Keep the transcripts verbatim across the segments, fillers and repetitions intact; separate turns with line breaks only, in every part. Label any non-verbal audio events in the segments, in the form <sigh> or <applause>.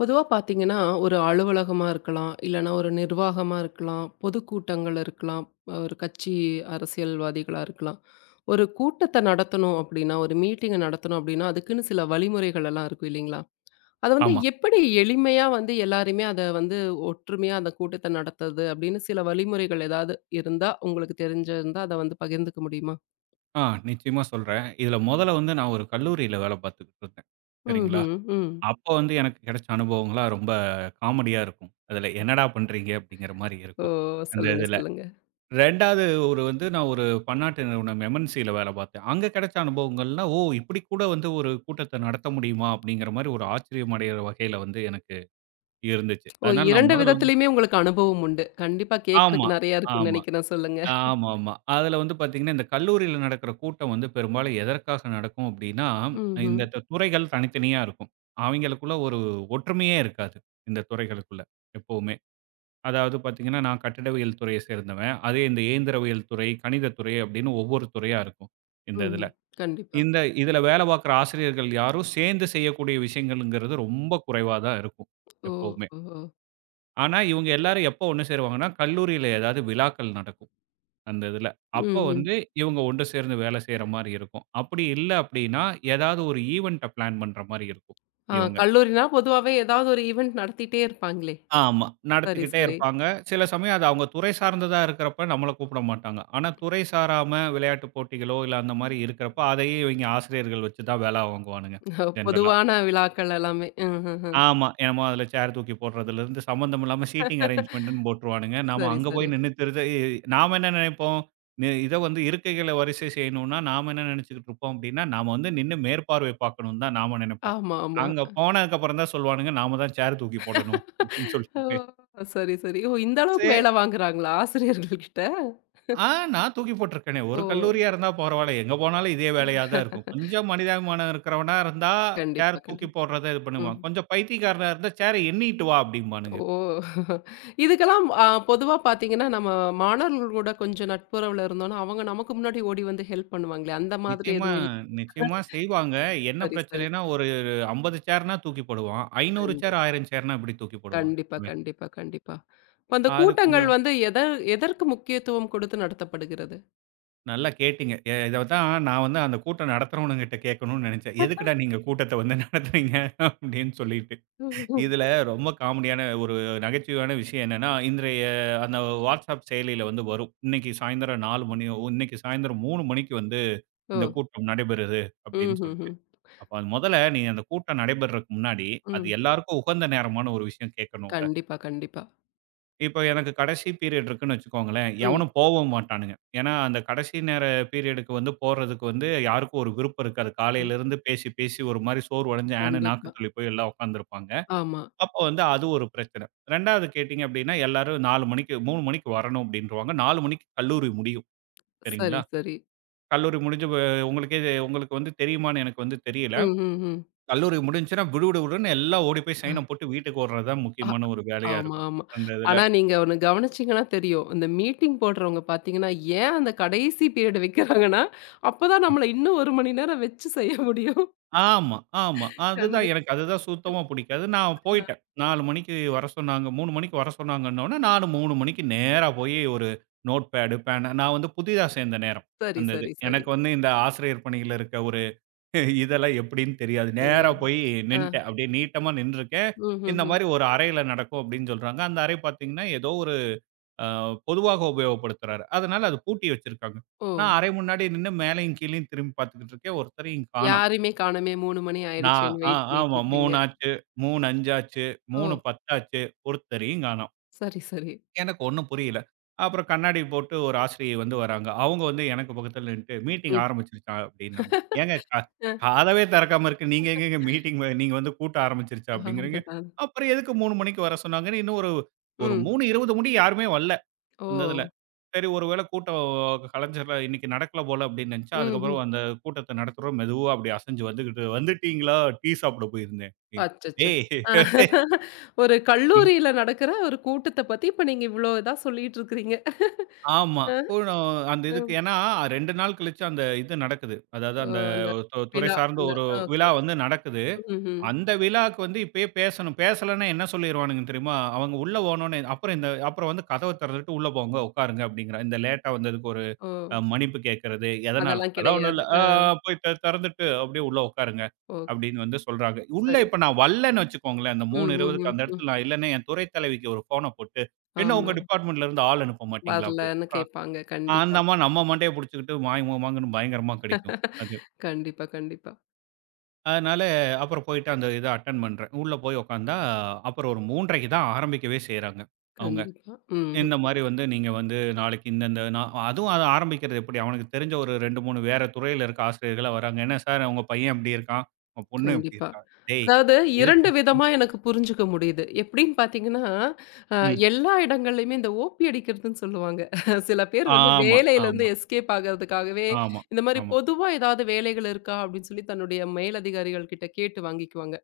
பொதுவா பார்த்தீங்கன்னா, ஒரு அலுவலகமா இருக்கலாம், இல்லன்னா ஒரு நிர்வாகமா இருக்கலாம், பொதுக்கூட்டங்கள் இருக்கலாம், ஒரு கட்சி அரசியல்வாதிகளா இருக்கலாம். ஒரு கூட்டத்த நடத்தணும் அப்டின்னா, ஒரு மீட்டிங்க நடத்தணும் அப்டின்னா, அதுக்குன்னு சில வழிமுறைகள் எல்லாம் இருக்கும் இல்லைங்களா? அத வந்து
ஆமா.
எப்படி எளிமையா வந்து எல்லாருமே அத வந்து ஒற்றுமையா அந்த கூட்டத்த நடத்துறது அப்டின்னு சில வழிமுறைகள் ஏதாவது இருந்தா, உங்களுக்கு தெரிஞ்சிருந்தா அத வந்து பகிர்ந்துக்க முடியுமா?
ஆ நிச்சயமா சொல்றேன். இதுல முதல்ல வந்து நான் ஒரு கல்லூரியில வேலை பார்த்துக்கிட்டு இருந்தேன். சரிங்களா?
ம்ஹ்ம். ம்.
அப்போ வந்து எனக்கு கிடைச்ச அனுபவங்கள்லாம் ரொம்ப காமெடியா இருக்கும். அதுல என்னடா பண்றீங்க? அப்படிங்கிற மாரி
ஓ!
இருக்கும். அந்த
சொல்லுங்க,
இதுல.
சொல்லுங்க.
2வது ஒரு வந்து நான் ஒரு பன்னாட்டு நிறுவனம் MNCல வேலை பார்த்தேன். அங்க கிடைச்ச அனுபவங்கள்லாம், ஓ! இப்படி கூட வந்து ஒரு கூட்டத்த நடத்த முடியுமா? அப்படிங்கிற மாரி ஒரு ஆச்சரியம் அடையிற வகையில வந்து எனக்கு இருந்துச்சு.
ஓ!
அதனால நான்
இரண்டு
முதல்ல வந்து
விதத்திலயுமே உங்களுக்கு அனுபவம் உண்டு. கண்டிப்பா
ஆமா,
கேட்கறக்கு நெறையா இருக்குன்னு
ஆமா.
நெனைக்கிறேன். சொல்லுங்க.
ஆமாமா. அதுல வந்து பாத்தீங்கன்னா, இந்த கல்லூரியில நடக்கிற கூட்டம் வந்து பெரும்பாலும் எதற்காக நடக்கும் அப்டின்னா,
ம்ஹ்ம்.
இந்த த துறைகள் தனித்தனியா இருக்கும். அவைங்களுக்குள்ள ஒரு ஒற்றுமையே இருக்காது. இந்த துறைகளுக்குள்ள எப்பவுமே. அதாவது பாத்தீங்கன்னா, நான் கட்டிடவியல் துறைய சேர்ந்தவன். அதே இந்த இயந்திரவியல் துறை, கணிதத் துறை அப்டின்னு ஒவ்வொரு துறையா இருக்கும். இந்த இதுல.
ம்ஹ்ம். கண்டிப்பா.
இந்த இதுல வேல பாக்குற ஆசிரியர்கள் யாரும் சேர்ந்து செய்யக்கூடிய விஷயங்கள்ங்கிறது ரொம்ப குறைவா தான் இருக்கும்.
ஓ!
எப்பவுமே.
ஓஹோ!
ஆனா இவங்க எல்லாரும் எப்போ ஒண்ணு சேருவாங்கன்னா, கல்லூரியில ஏதாவது விழாக்கள் நடக்கும். அந்த இதுல. அப்போ
ம், ம்.
வந்து இவங்க ஒன்று சேர்ந்து வேலை செய்ற மாரி இருக்கும். அப்படி இல்ல அப்படின்னா, ஏதாவது ஒரு ஈவென்ட்ட பிளான் பண்ற மாரி இருக்கும்
ஆ,
இவங்க.
கல்லூரினா பொதுவாவே ஏதாவது ஒரு ஈவென்ட் நடத்திட்டே இருப்பாங்களே!
ஆமா.
சரி,
நடத்திக்கிட்டே
சரி.
இருப்பாங்க. சில சமயம் அது அவங்க துறை சார்ந்ததா இருக்கிறப்ப நம்மள கூப்பிட மாட்டாங்க. ஆனா துறை சாராம விளையாட்டு போட்டிகளோ, இல்ல அந்த மாரி இருக்கிறப்ப, அதையே இவங்க ஆசிரியர்கள் வச்சு தான் வேலை வாங்குவானுங்க, ஜென்ரலா.
பொதுவான விழாக்கள் எல்லாமே. ம்ஹ்ஹ்ம்.
ஆமா. என்னமோ அதுல சேர் தூக்கி போடுறதுலருந்து சம்மந்தம் இல்லாம சீட்டிங் அரேஞ்ச்மென்ட்ன்னு போட்டுருவானுங்க. நாம
சரி,
அங்க
சரி.
போய் நின்னுத்துறது இ நாம என்ன நினைப்போம்? நி இத வந்து இருக்கைகள வரிசை செய்யணும்னா, நாம என்ன நினைச்சுக்கிட்டு இருப்போம் அப்டின்னா, நாம வந்து நின்னு மேற்பார்வை பார்க்கணும்னு தான் நாம நினைப்போம்.
ஆமா, ஆமா.
அங்க போனதுக்கப்புறம் தான் சொல்லுவானுங்க, நாம தான் சேர் தூக்கி போடணும் அப்டின்னு
ஓ!
சொல்லிட்டு.
சரி, சரி. ஓ! இந்த அளவுக்கு
சே
வேல வாங்குறாங்களா ஆசிரியர்கள்கிட்ட?
ஆ நான் தூக்கி போட்டுருக்கேனே! ஒரு
ஓ!
கல்லூரியா இருந்தா பரவால்ல. எங்க போனாலும் இதே வேலையா தான் இருக்கும். கொஞ்சம் மனிதாபிமானம் இருக்கிறவனா இருந்தா,
கண்டிப்பா,
சேர் தூக்கி
கண்டிப்பா.
போடுறத இது
ம்.
பண்ணுவான். கொஞ்சம் பைத்தியக்காரனா இருந்தா, "சேர எண்ணிட்டு வா" அப்டிம்பானுங்க.
ஓ! இதுக்கெல்லாம் அ பொதுவா பார்த்தீங்கன்னா, நம்ம மாணவர்கள் கூட கொஞ்சம் நட்புறவுல இருந்தோம்னா, அவங்க நமக்கு முன்னாடி ஓடி வந்து ஹெல்ப் பண்ணுவாங்களே! அந்த மாதிரி
நிச்சயமா,
எதுவும் இல்ல?
நிச்சயமா செய்வாங்க. என்ன
சரி, சரி.
பிரச்சனைன்னா, ஒரு ஐம்பது சேர்னா தூக்கி போடுவான். ஐநூறு
கண்டி
சேர், ஆயிரம் சேர்னா எப்படி தூக்கி போடுவான்?
கண்டிப்பா,
அவன்.
கண்டிப்பா, கண்டிப்பா. இப்ப அந்த
அது
கூட்டங்கள்
கொஞ்சம்
வந்து எத எதற்கு முக்கியத்துவம் கொடுத்து நடத்தப்படுகிறது?
நல்லா கேட்டீங்க. எ இத தான் நான் வந்து அந்த கூட்டம் நடத்துறவனுங்கிட்ட கேட்கணும்னு நெனச்சேன். "எதுக்குடா நீங்க கூட்டத்த வந்து நடத்துறீங்க?" அப்படின்னு சொல்லிட்டு.
ம்ஹும்.
இதுல ரொம்ப காமெடியான ஒரு நகைச்சுவையான விஷயம் என்னன்னா, இன்றைய அந்த WhatsApp செயலியில வந்து வரும். இன்னைக்கு சாயந்தரம் நாலு மணி இன்னைக்கு சாயந்தரம் மூணு மணிக்கு வந்து
ஓ!
இந்த கூட்டம் நடைபெறுது அப்படின்னு
ம்ஹ்ஹ்ம்.
சொல்லிட்டு.
ம்.
அப்ப அது முதல்ல நீ அந்த கூட்டம் நடைபெறதுக்கு முன்னாடி,
ம்
அது
ம்.
எல்லாருக்கும் உகந்த நேரமான ஒரு விஷயம் கேட்கணும்ல.
கண்டிப்பா, கண்டிப்பா.
இப்ப எனக்கு கடைசி பீரியட் இருக்குன்னு வச்சுக்கோங்களேன்,
ம்.
எவனும் போவும் மாட்டானுங்க. ஏன்னா, அந்த கடைசி நேர பீரியடுக்கு வந்து போறதுக்கு வந்து யாருக்கும் ஒரு விருப்பம் இருக்காது.
ம்.
காலையிலிருந்து பேசி, பேசி ஒரு மாரி சோர்வடைஞ்சு ஆன்னு நாக்கு
கண்டிப்பா.
தள்ளி போய் எல்லாம் உட்காந்துருப்பாங்க.
ஆமா.
அப்ப வந்து அது ஒரு பிரச்சனை. 2வது கேட்டீங்க அப்படின்னா, எல்லாரும் நாலு மணிக்கு மூணு மணிக்கு வரணும் அப்படின்ருவாங்க. நாலு மணிக்கு கல்லூரி முடியும். சரிங்களா?
சரி, சரி.
கல்லூரி முடிஞ்சு வ உங்களுக்கே உங்களுக்கு வந்து தெரியுமான்னு எனக்கு வந்து தெரியல.
ம், ம்,
கல்லூரி முடிஞ்சுச்சுன்னா விடு விடுன்னு எல்லாம் ஓடி போய்
ம்.
சைன போட்டு வீட்டுக்கு ஓடுறது தான் முக்கியமான ஒரு வேலையா
ஆமா,
இருக்கும்.
ஆமா.
அந்த இதுல.
ஆனா நீங்க ஒண்ணு கவனிச்சீங்கன்னா தெரியும். இந்த மீட்டிங் போடுறவங்க பார்த்தீங்கன்னா, ஏன் அந்த கடைசி பீரியட் வைக்கிறாங்கன்னா, அப்பதான் நம்மள இன்னும் ஒரு மணி நேரம் வச்சு செய்ய முடியும்.
ஆமா, ஆமா. அதுதான்
கண்டிப்பா.
எனக்கு அதுதான் சுத்தமா பிடிக்காது. நான் போயிட்டேன். நாலு மணிக்கு வர சொன்னாங்க. மூணு மணிக்கு வர சொன்னாங்கன்னோனே, நானும் மூணு மணிக்கு நேரா போய் ஒரு நோட் பேடு, பேனா நான் வந்து புதிதா சேர்ந்த நேரம்.
சரி,
அந்த இது.
சரி, சரி.
எனக்கு வந்து இந்த ஆசிரியர் பணியில இருக்க ஒரு <laughs> இதெல்லாம் எப்படின்னு தெரியாது. நேரா
தெரியாது.
போய்
ஆ.
நின்ட்டேன். அப்படியே நீட்டமா நின்றுருக்கேன். இந்த
ம்ஹ்ஹ்ம்.
மாரி ஒரு அறையில நடக்கும் அப்படின்னு சொல்றாங்க. அந்த அறை பார்த்தீங்கன்னா, ஏதோ ஒரு அ பொதுவாக உபயோகப்படுத்துறாரு. அதனால அது பூட்டி வச்சிருக்காங்க.
ஓ!
நான் அறை முன்னாடி நின்னு மேலயும் கீழயும் திரும்பி பார்த்துக்கிட்டு இருக்கேன். ஒருத்தரையும் காணோம்.
யாரையுமே காணோமே மூணு மணி
நான்
ஆயிடுச்சேன்னு
ஆ
வெயிட் பண்ணிட்டு
ஆமா
இருக்கிறீங்க.
மூணு ஆச்சு, மூணு ஐந்து ஆச்சு,
ஓ!
மூணு பத்து ஆச்சு. ஒருத்தரையும் காணோம்.
சரி, சரி.
எனக்கு ஒண்ணும் புரியல. அப்புறம் கண்ணாடி போட்டு ஒரு ஆசிரியை வந்து வராங்க. அவங்க வந்து எனக்கு பக்கத்துல நின்னுட்டு, "மீட்டிங்
ம்.
ஆரம்பிச்சுருச்சா?" அப்படின்னாங்க. ஏங்க க
அ.
கதவே திறக்காம இருக்கு. நீங்க எங்கேங்க மீட்டிங் நீங்க வந்து கூட்டம் ஆரம்பிச்சுருச்சா
ஆஹா,
அப்படிங்கிறீங்க.
அதுதான்.
அப்புறம் எதுக்கு மூணு மணிக்கு வர சொன்னாங்கன்னு, இன்னும் ஒரு ஒரு
ம்.
மூணு இருபது முடிய யாருமே வரல.
ஓ!
அந்த இதுல. சரி ஒரு வேள கூட்டம் கலைஞர்ல இன்னைக்கு நடக்கல போல அப்படின்னு நினைச்சா,
ம்ஹ்ம்.
அதுக்கப்புறம் அந்த கூட்டத்த நடத்துறோம் மெதுவா அப்படி அசைஞ்சு வந்துகிட்டு, "வந்துட்டீங்களா? டீ சாப்பிட போயிருந்தேன்." அப்படின்னு.
அச்சச்சோ!
"ஏய்
அ <laughs> ஒரு
இங்"
கல்லூரியில நடக்கிற ஒரு கூட்டத்த பத்தி இப்ப நீங்க இவ்ளோ இதா சொல்லிட்டு இருக்கிறீங்க.
ஆமா.
ஆ,
கூடம் அந்த இதுக்கு
ம்.
ஏன்னா ரெண்டு நாள் கழிச்சு அந்த இது நடக்குது. அதாவது
ஓ!
அந்த
அந்த
து துறை
விழா
சார்ந்த
அந்த
ஒரு
ஓகே.
விழா வந்து நடக்குது.
ம்ஹ்ம்.
அந்த விழாவுக்கு வந்து இப்பயே பேசணும். பேசலன்னா என்ன சொல்லிருவானுங்க தெரியுமா? அவங்க உள்ள போனோனே, "அப்புறம் இந்த அப்புறம் வந்து கதவ திறந்துட்டு உள்ள போங்க, உட்காருங்க." அப்படிங்கிற இந்த லேட்டா வந்ததுக்கு ஒரு
ஓ!
அ மன்னிப்பு கேட்கறது, எதனால?
அதெல்லாம்
அதெல்லாம் ஒண்ணும் இல்ல.
கிடையாது.
ஆ
ஆ,
போய் தெ தெறந்துட்டு அப்படியே உள்ள உட்காருங்க.
ஓ!
அப்படின்னு வந்து சொல்றாங்க. உள்ள
சரி.
இப்ப நான் வல்லன்னு வச்சுக்கோங்களேன். அந்த
ம், ம்,
3:20க்கு
ம்,
அந்த
ம்.
இடத்துல நான் இல்லன்னா, என் துறை தலைவிக்கு ஒரு ஃபோன போட்டு, "என்ன உங்க
ஆமா.
டிபார்ட்மென்ட்ல இருந்து ஆள் அனுப்ப மாட்டீங்களா?" அப்படின்னு.
வரலன்னு
அப்புறம்
கேட்பாங்க.
ஆஹ் அந்த
கண்டிப்பா.
அம்மா நம்ம மண்டைய புடிச்சுக்கிட்டு மாய், மோமாங்கன்னு பயங்கரமா கடிக்கும் அது.
கண்டிப்பா, கண்டிப்பா,
அதனால அப்புறம் போயிட்டு அந்த இத அட்டெண்ட் பண்றேன். உள்ள போய் உட்கார்ந்தா, அப்புறம் ஒரு 3:30க்கு தான் ஆரம்பிக்கவே செய்றாங்க அவங்க.
கண்டிப்பா. ம்ஹ்ம்.
இந்த மாரி வந்து நீங்க வந்து நாளைக்கு இந்தந்த நா அதுவும் அது ஆரம்பிக்கிறது எப்படி? அவனுக்கு தெரிஞ்ச ஒரு ரெண்டு, மூணு வேற துறையில இருக்க ஆசிரியர்களா வராங்க. என்ன சார் உங்க பையன் இப்படி இருக்கான், உங்க பொண்ணு இப்படி
கண்டிப்பா.
இருக்கா? டேய்!
அதாவது இரண்டு
எதுக்கு?
விதமா எனக்கு புரிஞ்சுக்க முடியுது. எப்படின்னு பார்த்தீங்கன்னா, அ
ம்.
எல்லா இடங்கள்லயுமே இந்த ஓபி அடிக்கிறதுன்னு சொல்லுவாங்க. சில பேர் வந்து
ஆமா, ஆமா,
வேலையிலருந்து எஸ்கேப் ஆகறதுக்காகவே,
ஆமா,
இந்த மாரி
ஆமா.
பொதுவா ஏதாவது வேலைகள் இருக்கா? அப்படின்னு சொல்லி தன்னுடைய மேலதிகாரிகள் கிட்ட கேட்டு வாங்கிக்குவாங்க.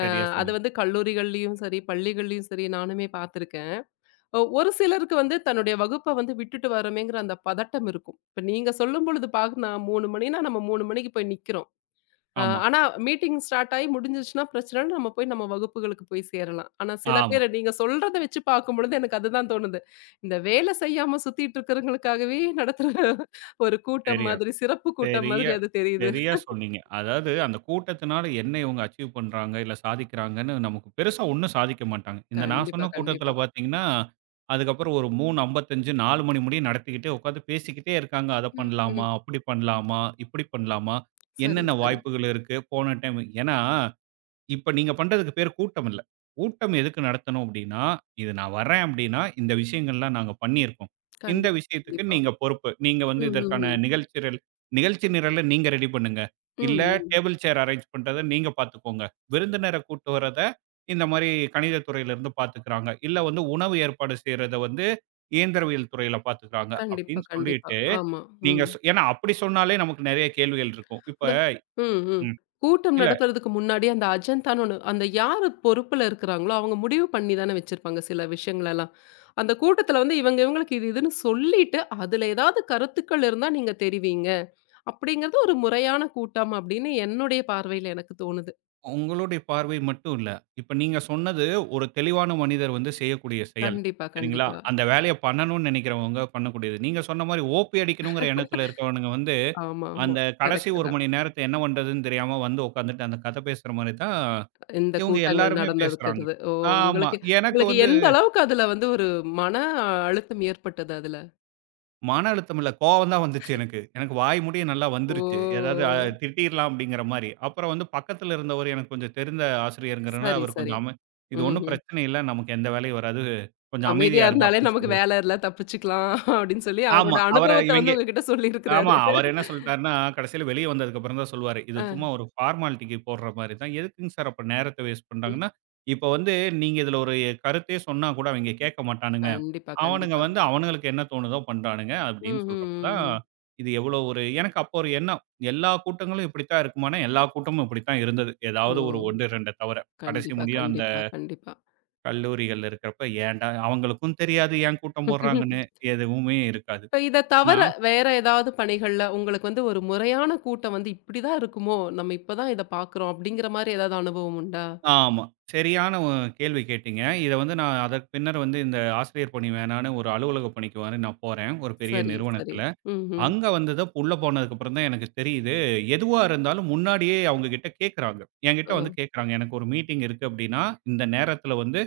சரியா
அத
சொன்னீங்க.
வந்து கல்லூரிகள்லயும் சரி, பள்ளிகள்லயும் சரி நானுமே பார்த்துருக்கேன். ஒ ஒரு சிலருக்கு வந்து தன்னுடைய வகுப்ப வந்து விட்டுட்டு வரோமேங்கிற அந்த பதட்டம் இருக்கும். இப்ப நீங்க சொல்லும் பொழுது பாத்தீங்கன்னா மூணு மணின்னா நம்ம மூணு மணிக்கு போய் நிக்கிறோம். அ
ஆமா,
ஆனா மீட்டிங் ஸ்டார்ட் ஆயி முடிஞ்சிருச்சுன்னா பிரச்சனை இல்ல. நம்ம போய் நம்ம வகுப்புகளுக்கு போய் சேரலாம். ஆனா சில
ஆமா.
பேர் நீங்க சொல்றத வச்சு பார்க்கும்பொழுது எனக்கு அதுதான் தோணுது. இந்த வேலை செய்யாம சுத்திட்டு இருக்கிறவங்களுக்காகவே நடத்துற ஒரு கூட்டம்
சரியா
மாதிரி, சிறப்பு கூட்டம்
சரியா
மாதிரி அது தெரியுது.
சரியா சொன்னீங்க. அதாவது அந்த கூட்டத்தினால என்ன இவங்க அச்சீவ் பண்றாங்க, இல்ல சாதிக்கிறாங்கன்னு நமக்கு பெருசா ஒண்ணும் சாதிக்க மாட்டாங்க. இந்த நான்
கண்டிப்பா,
சொன்ன கூட்டத்தில
கண்டிப்பா.
பார்த்தீங்கன்னா, அதுக்கப்புறம் ஒரு மூணு ஐம்பத்தி ஐந்து, நாலு மணி முடிய நடத்திக்கிட்டே உட்காந்து பேசிக்கிட்டே இருக்காங்க. அத
ம், ம்.
பண்ணலாமா? அப்படி பண்ணலாமா? இப்படி பண்ணலாமா?
சரி,
என்னென்ன
சரி.
வாய்ப்புகள் இருக்கு? போன டைம் ஏன்னா இப்ப நீங்க பண்றதுக்கு பேரு கூட்டம் இல்ல. கூட்டம் எதுக்கு நடத்தணும் அப்டின்னா, இது நான் வர்றேன் அப்டின்னா, இந்த விஷயங்கள்லாம் நாங்க பண்ணியிருக்கோம். இந்த
கண்டிப்பா,
விஷயத்துக்கு
கண்டிப்பா.
நீங்க பொறுப்பு. நீங்க வந்து
ம், ம்,
இதற்கான
ம்.
நிகழ்ச்சிரல் நிகழ்ச்சி நிரல நீங்க ரெடி பண்ணுங்க.
ம்,
இல்ல
ம்.
டேபிள் சேர் அரேஞ்ச் பண்றத நீங்க பார்த்துக்கோங்க. விருந்தினர கூட்டு வர்றத இந்த மாரி கணித துறையிலருந்து பார்த்துக்கிறாங்க. இல்ல வந்து உணவு ஏற்பாடு செய்றத வந்து இயந்திரவியல் துறையில பார்த்துக்கிறாங்க
கண்டிப்பா,
அப்டின்னு
கண்டிப்பா.
சொல்லிட்டு,
ஆமா.
நீங்க
ம்.
சொ ஏன்னா அப்டி சொன்னாலே நமக்கு நெறைய கேள்விகள் இருக்கும். இப்ப
இந்த ம், ம்.
ம்.
கூட்டம்
இல்ல
நடத்துறதுக்கு முன்னாடி அந்த அஜந்தான்னு ஒண்ணு அந்த யாரு பொறுப்புல இருக்கிறாங்களோ, அவங்க முடிவு பண்ணி தானே வச்சிருப்பாங்க சில விஷயங்களெல்லாம். அந்த கூட்டத்துல வந்து இவங்க இவங்களுக்கு இது இதுன்னு சொல்லிட்டு, அதுல ஏதாவது கருத்துக்கள் இருந்தா நீங்க தெரிவிங்க. அப்படிங்கிறது ஒரு முறையான கூட்டம் அப்படின்னு என்னுடைய பார்வையில எனக்கு தோணுது.
உங்களுடைய பார்வை மட்டும் இல்ல. இப்ப நீங்க சொன்னது ஒரு தெளிவான மனிதர் வந்து செய்யக்கூடிய செயல்.
கண்டிப்பா,
சரிங்களா?
கண்டிப்பா.
அந்த வேலைய பண்ணணும்னு நெனைக்கிறவங்க பண்ணக்கூடியது. நீங்க சொன்ன மாரி ஓபி அடிக்கணுங்கிற எண்ணத்துல இருக்கவனுங்க வந்து,
ஆமா, ஆமா.
அந்த கடைசி
கரெக்ட்டு
ஒரு
தான்.
மணி நேரத்த என்ன பண்றதுன்னு தெரியாம வந்து உட்காந்துட்டு அந்த கதை பேசுற மாரி தான்
இந்த
இவங்க
கூட்டங்கள்
எல்லாருமே பேசுறாங்க.
நடந்திருக்கிறது. ஓ!
ஆமா.
உங்களுக்கு
எனக்கு
உங்களுக்கு
வந்து
எந்த அளவுக்கு அதுல வந்து ஒரு மன அழுத்தம் ஏற்பட்டது அதுல?
மன அழுத்தம் இல்ல. கோவம் தான் வந்துச்சு எனக்கு. எனக்கு வாய் முடிய நல்லா
ஓ!
வந்துருச்சு. ஏதாவது அ திட்டிர்லாம் அப்படிங்கிற மாரி. அப்புறம் வந்து பக்கத்துல இருந்தவரு எனக்கு கொஞ்சம் தெரிந்த ஆசிரியர்ங்கிறனால,
சரி,
அவரு
சரி.
கொஞ்சம் அம "இது ஒண்ணும்
ம்ஹ்ம்.
பிரச்சனை இல்ல. நமக்கு எந்த வேலையும் வராது. கொஞ்சம்
அமைதியா
அமைதியா இருங்க"
இருந்தாலே
அப்படின்னு
நமக்கு
சொல்லிரு
வேல இல்ல, தப்பிச்சுக்கலாம் அப்படின்னு சொல்லி
ஆமா.
அவரோட
அவர
அனுபவத்த
இவங்க
வந்து உங்ககிட்ட
ஆமா.
சொல்லியிருக்கிறாரு.
அவரு என்ன சொல்ட்டாருன்னா, கடைசியில வெளிய வந்ததுக்கப்புறம் தான் சொல்லுவாரு. இது சும்மா
ஆ.
ஒரு ஃபார்மாலிட்டிக்கு போடுற மாரி தான். எதுக்குங்க சார் அப்ப நேரத்த வேஸ்ட்
ம்.
பண்றாங்கன்னா, இப்ப வந்து நீங்க இதுல ஒரு கருத்தே சொன்னா கூட அவைங்க கேட்க மாட்டானுங்க.
கண்டிப்பா,
அவனுங்க
கண்டிப்பா.
வந்து அவனுங்களுக்கு என்ன தோணுதோ பண்றானுங்க
ம்,
அப்படின்னு
ம்,
சொல்றப்ப தான்,
ம், ம்.
இது எவ்வளோ ஒரு எனக்கு அப்போ ஒரு எண்ணம். எல்லா கூட்டங்களும் இப்படித்தான் இருக்குமான்னா, எல்லா கூட்டமும் இப்படித்தான் இருந்தது.
ஓ!
ஏதாவது ஒரு 1, ரெண்டு தவர. கடைசி
கண்டிப்பா,
முடியும் அந்த
கண்டிப்பா, கண்டிப்பா.
கல்லூரிகள்ல இருக்கிறப்ப ஏன்டா அவங்களுக்கும் தெரியாது ஏன் கூட்டம் போடுறாங்கன்னு. எதுவுமே இருக்காது.
இப்ப இத
ஆனா
தவர வேற ஏதாவது பணிகள்ல உங்களுக்கு வந்து ஒரு முறையான கூட்டம் வந்து இப்படிதான் இருக்குமோ, நம்ம இப்பதான் இத பார்க்கிறோம் அப்படிங்கிற மாரி ஏதாவது அனுபவம் உண்டா?
ஆமா. சரியான ஒ கேள்வி கேட்டீங்க. இத வந்து நான் அதற்கு பின்னர் வந்து இந்த ஆசிரியர் பணி வேணான்னு ஒரு அலுவலக பணிக்கு வந்து நான் போறேன், ஒரு பெரிய
சரி, சரி.
நிறுவனத்துல.
ம்ஹ்ம்.
அங்க வந்து தான் உள்ள போனதுக்கப்புறம் தான் எனக்கு தெரியுது, எதுவா இருந்தாலும் முன்னாடியே அவுங்ககிட்ட கேட்குறாங்க. என்கிட்ட
அ
வந்து கேட்குறாங்க. எனக்கு ஒரு மீட்டிங் இருக்கு அப்டின்னா, இந்த நேரத்துல வந்து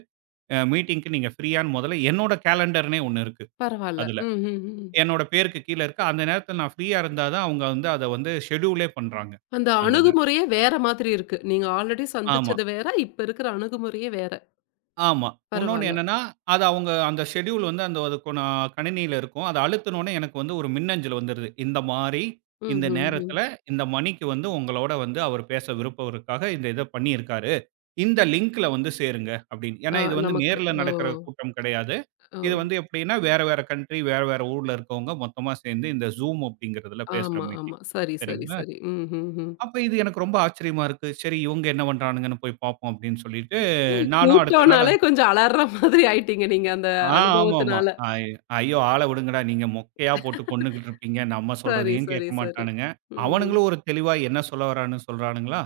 அ மீட்டிங்க்கு நீங்க ஃப்ரீயான்னு மொதல்ல என்னோட கேலண்டர்னே ஒண்ணு இருக்கு
பரவால்ல.
அதுல.
ம்ஹ்ஹ்ம்.
என்னோட பேருக்கு கீழ இருக்கு. அந்த நேரத்துல நான் ஃப்ரீயா இருந்தா தான் அவுங்க வந்து அத வந்து ஷெட்யூலே பண்றாங்க.
அந்த
அந்த இத.
அணுகுமுறையே வேற மாதிரி இருக்கு. நீங்க ஆல்ரெடி
ஆமா.
சந்திச்சது வேற, இப்ப இருக்கிற அணுகுமுறையே வேற.
ஆமா. உன்னொன்னு
பரவால்ல.
என்னன்னா, அது அவங்க அந்த ஷெட்யூல் வந்து அந்த அதுக்கான கணினியில இருக்கும். அத அழுத்துனோனே எனக்கு வந்து ஒரு மின்னஞ்சல் வந்துருது. இந்த மாரி, இந்த
ம்ஹ்ஹ்ம்.
நேரத்துல, இந்த மணிக்கு வந்து உங்களோட வந்து அவர் பேச விருப்பம் இருக்காக, இந்த இத பண்ணியிருக்காரு. இந்த லிங்க்ல வந்து சேருங்க அப்படின்னு.
அ
ஏன்னா இது வந்து
நமக்கு
நேர்ல
ஓ!
நடக்கிற கூட்டம் கிடையாது.
ஓ!
இது வந்து எப்படின்னா, வேற வேற கண்ட்ரி, வேற வேற ஊர்ல இருக்கவங்க மொத்தமா சேர்ந்து இந்த Zoom அப்படிங்கிறதுல பேசுற
ஆமா, ஆமா.
மீட்டிங்.
சரி, சரி,
சரிங்களா?
சரி. ம்ஹ்ஹ்ம்.
அப்ப இது எனக்கு ரொம்ப ஆச்சரியமா இருக்கு. சரி இவங்க என்ன பண்றானுங்கன்னு போய் பார்ப்போம் அப்படின்னு சொல்லிட்டு, நானும் அடுத்த நாள்
கூட்டம்னாலே கொஞ்சம் அலர்ற மாதிரி ஆயிட்டீங்க நீங்க அந்த
ஆ, ஆமாமா.
அனுபவத்தினால.
ஐ ஐயோ! ஆள விடுங்கடா. நீங்க மொக்கையா போட்டு கொன்னுகிட்டு இருப்பீங்க. நம்ம
சரி,
சொல்றதையும் கேட்க
சரி, சரி.
மாட்டானுங்க.
ம்ஹ்ம்.
அவனுங்களும் ஒரு தெளிவா என்ன சொல்ல வரான்னு சொல்றானுங்களா,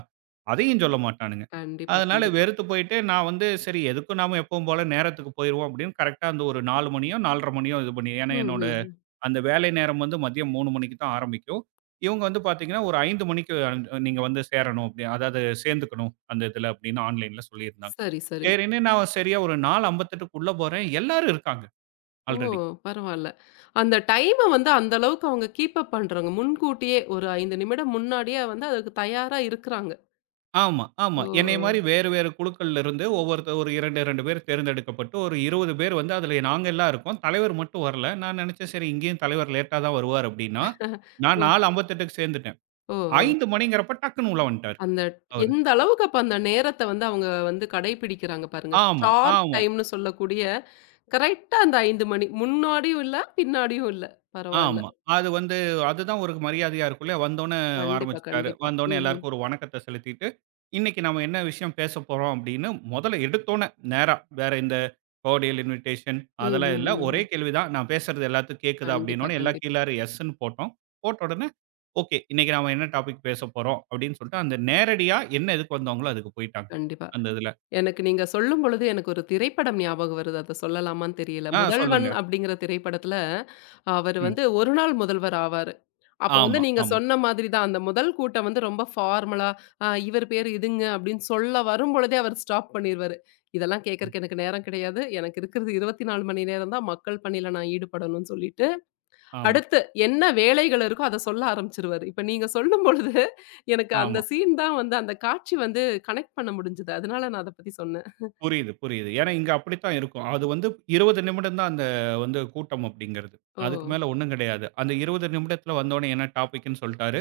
அதையும் சொல்ல மாட்டானுங்க.
கண்டிப்பா,
அதனால
கண்டிப்பா.
வெறுத்து போயிட்டு, நான் வந்து சரி எதுக்கும் நாம எப்பவும் போல நேரத்துக்கு போயிருவோம் அப்படின்னு கரெக்ட்டா அந்த ஒரு நாலு மணியோ, நாலரை மணியோ இது பண்ணி ஏன்னா என்னோட
ம்ஹ்ஹ்ம்.
அந்த வேலை நேரம் வந்து மதியம் மூணு மணிக்கு தான் ஆரம்பிக்கும். இவங்க வந்து பார்த்தீங்கன்னா, ஒரு ஐந்து மணிக்கு அ நீங்க வந்து சேரணும் அப்படி அதாவது சேர்ந்துக்கணும் அந்த இதில அப்படின்னு ஆன்லைன்ல சொல்லியிருந்தாங்க.
சரி, சரி.
சரின்னு நான் சரியா ஒரு 4:58க்குள்ள போறேன். எல்லாரும் இருக்காங்க
ஓ!
ஆல்ரெடி.
பரவால்ல. அந்த டைம வந்து அந்த அளவுக்கு அவங்க கீப் அப் பண்றாங்க. முன்கூட்டியே ஒரு ஐந்து நிமிடம் முன்னாடியே வந்து அதுக்கு தயாரா இருக்குறாங்க.
ஆமா, ஆமா.
ஓ!
என்னைய மாரி வேறு வேறு குழுக்கள்ல இருந்து ஒவ்வொருத்தர் ஒரு ரெண்டு, ரெண்டு பேர் தேர்ந்தெடுக்கப்பட்டு ஒரு இருபது பேர் வந்து அதில நாங்க எல்லாம் இருக்கோம். தலைவர் மட்டும் வரல. நான் நினைச்சேன் சரி இங்கேயும் தலைவர் லேட்டா தான் வருவார் அப்டின்னா, நான்
ஓ!
4:58க்கு சேர்ந்துட்டேன்.
ஓ! ஓ!
ஐந்து மணிங்கிறப்ப டக்குன்னு உள்ள வந்துட்டாரு
அந்த
அவரு.
எந்த அளவுக்கு அப்ப அந்த நேரத்த வந்து அவங்க வந்து கடைபிடிக்கிறாங்க பாருங்க.
ஆமா,
ஷார்ப்
ஆமா.
டைம்ன்னு சொல்லக்கூடிய கரெக்ட்டா அந்த அஞ்சு மணி. முன்னாடியும் இல்ல, பின்னாடியும் இல்ல. பரவால்ல.
ஆமா. அது வந்து அதுதான் ஒரு மரியாதையா இருக்கும்ல. வந்தோனே
கண்டிப்பா,
ஆரம்பிச்சுட்டாரு.
கண்டிப்பா.
வந்தோனே
ம், ம்.
எல்லாருக்கும் ஒரு வணக்கத்த செலுத்திட்டு, "இன்னைக்கு நம்ம என்ன விஷயம் பேசப் போறோம்?" அப்படின்னு மொதல்ல எடுத்தோனே நேரா, வேற இந்த கார்டியல் இன்விடேஷன்
ம்,
அதெல்லாம் இல்ல.
ம், ம்.
ஒரே
ம்.
கேள்வி தான். நான் பேசுறது எல்லாத்துக்கும் கேக்குதா?
கண்டிப்பா,
அப்படின்னோனே எல்லா
கண்டிப்பா,
கீழார எஸ்ன்னு போட்டோம். போட்ட உடனே, "ஓகே. இன்னைக்கு நாம என்ன டாபிக் பேசப் போறோம்?" அப்படின்னு சொல்லிட்டு அந்த நேரடியா என்ன எதுக்கு வந்தாங்களோ அதுக்கு போயிட்டாங்க.
கண்டிப்பா.
அந்த இதுல.
எனக்கு நீங்க சொல்லும்பொழுது, எனக்கு ஒரு திரைப்படம் ஞாபகம் வருது. அத சொல்லலாமான்னு தெரியல.
ஆ சொல்லுங்க.
"முதல்வன்" அப்படிங்கிற திரைப்படத்துல, அவர்
ம்.
வந்து ஒரு நாள் முதல்வர் ஆவாரு. அப்போ வந்து
ஆமா,
நீங்க
ஆமா,
சொன்ன மாதிரி தான், அந்த முதல் கூட்டம் வந்து ரொம்ப ஃபார்மலா, "அ இவர் பேரு இதுங்க" அப்படின்னு சொல்ல வரும்பொழுதே அவர் ஸ்டாப் பண்ணிருவாரு. இதெல்லாம் கேட்கறக்கு எனக்கு நேரம் கிடையாது. எனக்கு இருக்கிறது இருபத்தி நாலு மணி நேரம் தான். மக்கள் பணியில நான் ஈடுபடணும்னு சொல்லிட்டு,
ஆமா,
அடுத்து என்ன வேலைகள் இருக்கோ அத சொல்ல ஆரம்பிச்சுருவாரு. இப்ப நீங்க சொல்லும்பொழுது, எனக்கு அந்த
ஆமா.
சீன் தான் வந்து அந்த காட்சி வந்து கனெக்ட் பண்ண முடிஞ்சது. அதனால நான் அத பத்தி சொன்னேன்.
புரியுது, புரியுது. ஏன்னா இங்க அப்படித்தான் இருக்கும். அது வந்து இருபது நிமிடம் தான் அந்த வந்து கூட்டம் அப்படிங்கிறது.
ஓ!
அதுக்கு மேல ஒண்ணும் கிடையாது. அந்த இருபது நிமிடத்துல வந்தோனே என்ன டாபிக்ன்னு சொல்ட்டாரு.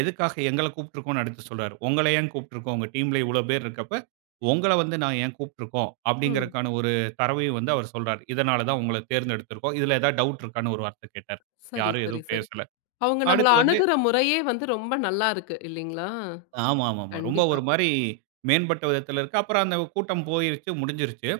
எதுக்காக எங்கள கூப்ட்டுருக்கோம்ன்னு அடுத்து சொல்றாரு. உங்கள ஏன் கூப்ட்டுருக்கோம்? உங்க டீம்ல இவ்வளோ பேர் இருக்கப்ப, உங்கள வந்து நான் ஏன் கூப்ட்டுருக்கோம்?
ம்.
அப்படிங்கிறதுக்கான ஒரு தரவையும் வந்து அவர் சொல்றாரு. இதனால தான் உங்கள தேர்ந்தெடுத்திருக்கோம். இதுல ஏதாவது டவுட் இருக்கான்னு ஒரு வார்த்த கேட்டாரு.
சரி,
யாரும்
சரி,
எதுவும்
சரி.
பேசல.
அவங்க நம்மள
அடுத்து வந்து
அணுகுற முறையே வந்து ரொம்ப நல்லா இருக்கு இல்லைங்களா?
ஆமா, ஆமாமா. ரொம்ப
கண்டிப்பா.
ஒரு மாரி மேம்பட்ட விதத்துல இருக்கு. அப்புறம் அந்த கூட்டம் போயிருச்சு, முடிஞ்சிருச்சு.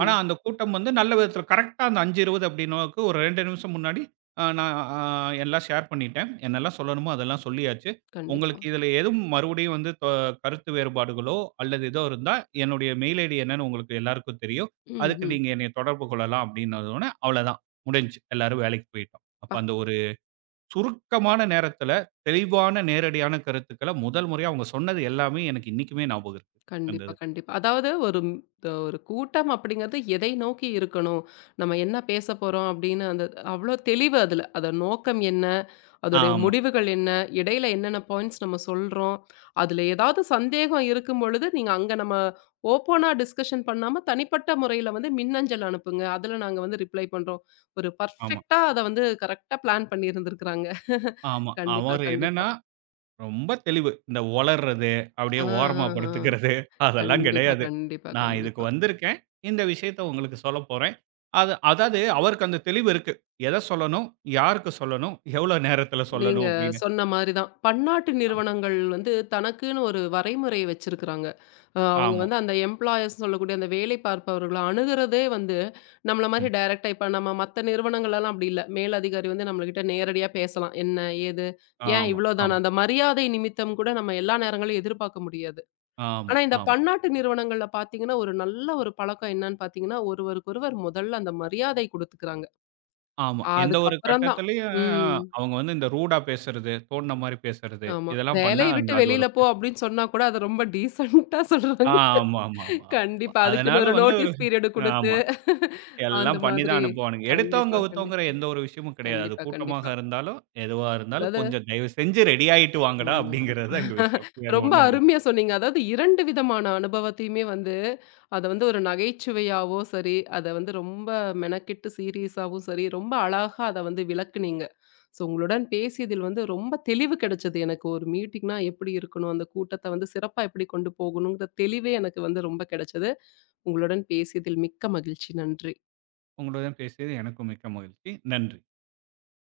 ஆனா, அந்த கூட்டம் வந்து நல்ல விதத்துல கரெக்ட்டா அந்த ஐந்து இருபது அப்டின்னோக்கு ஒரு ரெண்டு நிமிஷம் முன்னாடி அ நான் அ எல்லாம் ஷேர் பண்ணிட்டேன். என்னெல்லாம் சொல்லணுமோ அதெல்லாம் சொல்லியாச்சு.
கண்டிப்பா.
உங்களுக்கு இதுல எதுவும் மறுபடியும் வந்து தொ கருத்து வேறுபாடுகளோ, அல்லது ஏதோ இருந்தா என்னுடைய மெயில் ஐடி என்னன்னு உங்களுக்கு எல்லாருக்கும் தெரியும்.
ம்,
அதுக்கு
ம்.
நீங்க என்னைய தொடர்பு கொள்ளலாம் அப்டின்னதோனே, அவ்வளதான் முடிஞ்சுச்சு. எல்லாரும் வேலைக்கு போயிட்டோம். அப்ப அந்த ஒரு சுருக்கமான நேரத்துல, தெளிவான நேரடியான கருத்துக்கள முதல் முறையா அவங்க சொன்னது எல்லாமே எனக்கு இன்னைக்குமே ஞாபகம் இருக்கு. அந்த
கண்டிப்பா,
இது.
கண்டிப்பா. அதாவது ஒரு ம் த ஒரு கூட்டம் அப்படிங்கிறது எதை நோக்கி இருக்கணும்? நம்ம என்ன பேசப் போறோம் அப்படின்னு அந்த அவ்ளோ தெளிவு அதுல. அத நோக்கம் என்ன? அதோடைய
ஆமா,
முடிவுகள் என்ன? இடையில என்னென்ன பாயிண்ட்ஸ் நம்ம சொல்றோம்? அதுல ஏதாவது சந்தேகம் இருக்கும் பொழுது, நீங்க அங்க நம்ம ஓப்பனா டிஸ்கஷன் பண்ணாம, தனிப்பட்ட முறையில வந்து மின்னஞ்சல் அனுப்புங்க. அதுல நாங்க வந்து ரிப்ளை பண்றோம். ஒரு
ஆமா,
பர்ஃபெக்ட்டா அத வந்து கரெக்ட்டா பிளான் பண்ணி இருந்திருக்காங்க. <laughs>
ஆமா.
கண்டிப்பா,
அவரு
கண்டிப்பா.
என்னன்னா, ரொம்ப தெளிவு. இந்த ஒளர்றது, அப்படியே
ஆ, ஆ,
ஓரமா
ஆ.
படுத்துக்கிறது அதெல்லாம்
கண்டிப்பா,
கிடையாது.
கண்டிப்பா,
நான் இதுக்கு
கண்டிப்பா.
வந்திருக்கேன். இந்த விஷயத்த உங்களுக்கு சொல்லப் போறேன். அது அதாவது அவருக்கு அந்த தெளிவு இருக்கு. எத சொல்லணும்? யாருக்கு சொல்லணும்? எவ்வளோ நேரத்துல
நீங்க
சொல்லணும்? அப்படின்னு.
சொன்ன மாரி தான். பன்னாட்டு
ஆமா.
நிறுவனங்கள் வந்து தனக்குன்னு ஒரு வரைமுறை வச்சிருக்கிறாங்க. அ அவங்க
ஆமா
வந்து அந்த எம்ப்ளாயர்ஸ் சொல்லக்கூடிய அந்த வேலை பார்ப்பவர்கள அணுகுறதே வந்து, நம்மள
ம்.
மாரி டைரக்ட்டா இப்ப நம்ம மத்த நிறுவனங்கள்லலாம் அப்படி இல்ல. மேலதிகாரி வந்து நம்மகிட்ட நேரடியா பேசலாம். என்ன? ஏது? ஏன்
ஆமா,
இவ்வளோதானா?
ஆமா,
அந்த மரியாதை நிமித்தம் கூட நம்ம எல்லா நேரங்களையும் எதிர்பார்க்க முடியாது.
ஆமா,
ஆனா இந்த
ஆமா.
பன்னாட்டு நிறுவனங்கள்ல பார்த்தீங்கன்னா, ஒரு நல்ல ஒரு பழக்கம் என்னன்னு பார்த்தீங்கன்னா, ஒருவருக்கொருவர் முதல்ல அந்த மரியாதை குடுத்துக்கிறாங்க.
ஆமா. எந்த ஒரு
அதுக்கப்புறம் தான்
கட்டத்திலயும்
ம்.
அவங்க வந்து இந்த ரூடா பேசுறது, தோணுன மாரி பேசுறது,
ஆமா.
இதெல்லாம் பண்ணா
"வேலைய
அங்க
விட்டு
அது ஒரு
வெளியில
பெ
போ" அப்படின்னு சொன்னா கூட, அத ரொம்ப டீசென்ட்டா
ஆ
சொல்றாங்க.
ஆமா, ஆமா, ஆமா, ஆமா.
கண்டிப்பா. அதுக்குன்னு
அதனால
ஒரு
வந்து ஒரு
நோட்டீஸ் பீரியடு குடுத்து,
ஆமா.
அந்த
எல்லாம் பண்ணி தான்
மாதிரி.
அனுப்புவானுங்க. எடுத்தவங்க,
கண்டிப்பா, கண்டிப்
கவுத்தவங்கிற எந்த ஒரு விஷயமும் கிடையாது. அது
கண்டிப்பா, கண்டிப்பா.
கூட்டமாக இருந்தாலும், எதுவா இருந்தாலும்
அதாவது
கொஞ்சம் தயவு செஞ்சு ரெடி ஆயிட்டு
ஆமா,
வாங்கடா அப்படிங்கிறது தான்
ஆமா.
எங்க விஷயம். வேற
ரொம்ப
ஒண்ணும் இல்ல.
அருமையா சொன்னீங்க. அதாவது இரண்டு விதமான அனுபவத்தையுமே வந்து, அத வந்து ஒரு நகைச்சுவையாவோ சரி, அத வந்து ரொம்ப மெனக்கெட்டு சீரியஸாவும் சரி, ரொம்ப அழகா அத வந்து விளக்குனீங்க. ஸோ உங்களுடன் பேசியதில் வந்து ரொம்ப தெளிவு கிடைச்சது எனக்கு. ஒரு மீட்டிங்னா எப்படி இருக்கணும்? அந்த கூட்டத்த வந்து சிறப்பா எப்படி கொண்டு போகணுங்கிற தெளிவே எனக்கு வந்து ரொம்ப கிடைச்சது. உங்களுடன் பேசியதில் மிக்க மகிழ்ச்சி. நன்றி.
உங்களுடன் பேசியது எனக்கும் மிக்க மகிழ்ச்சி. நன்றி.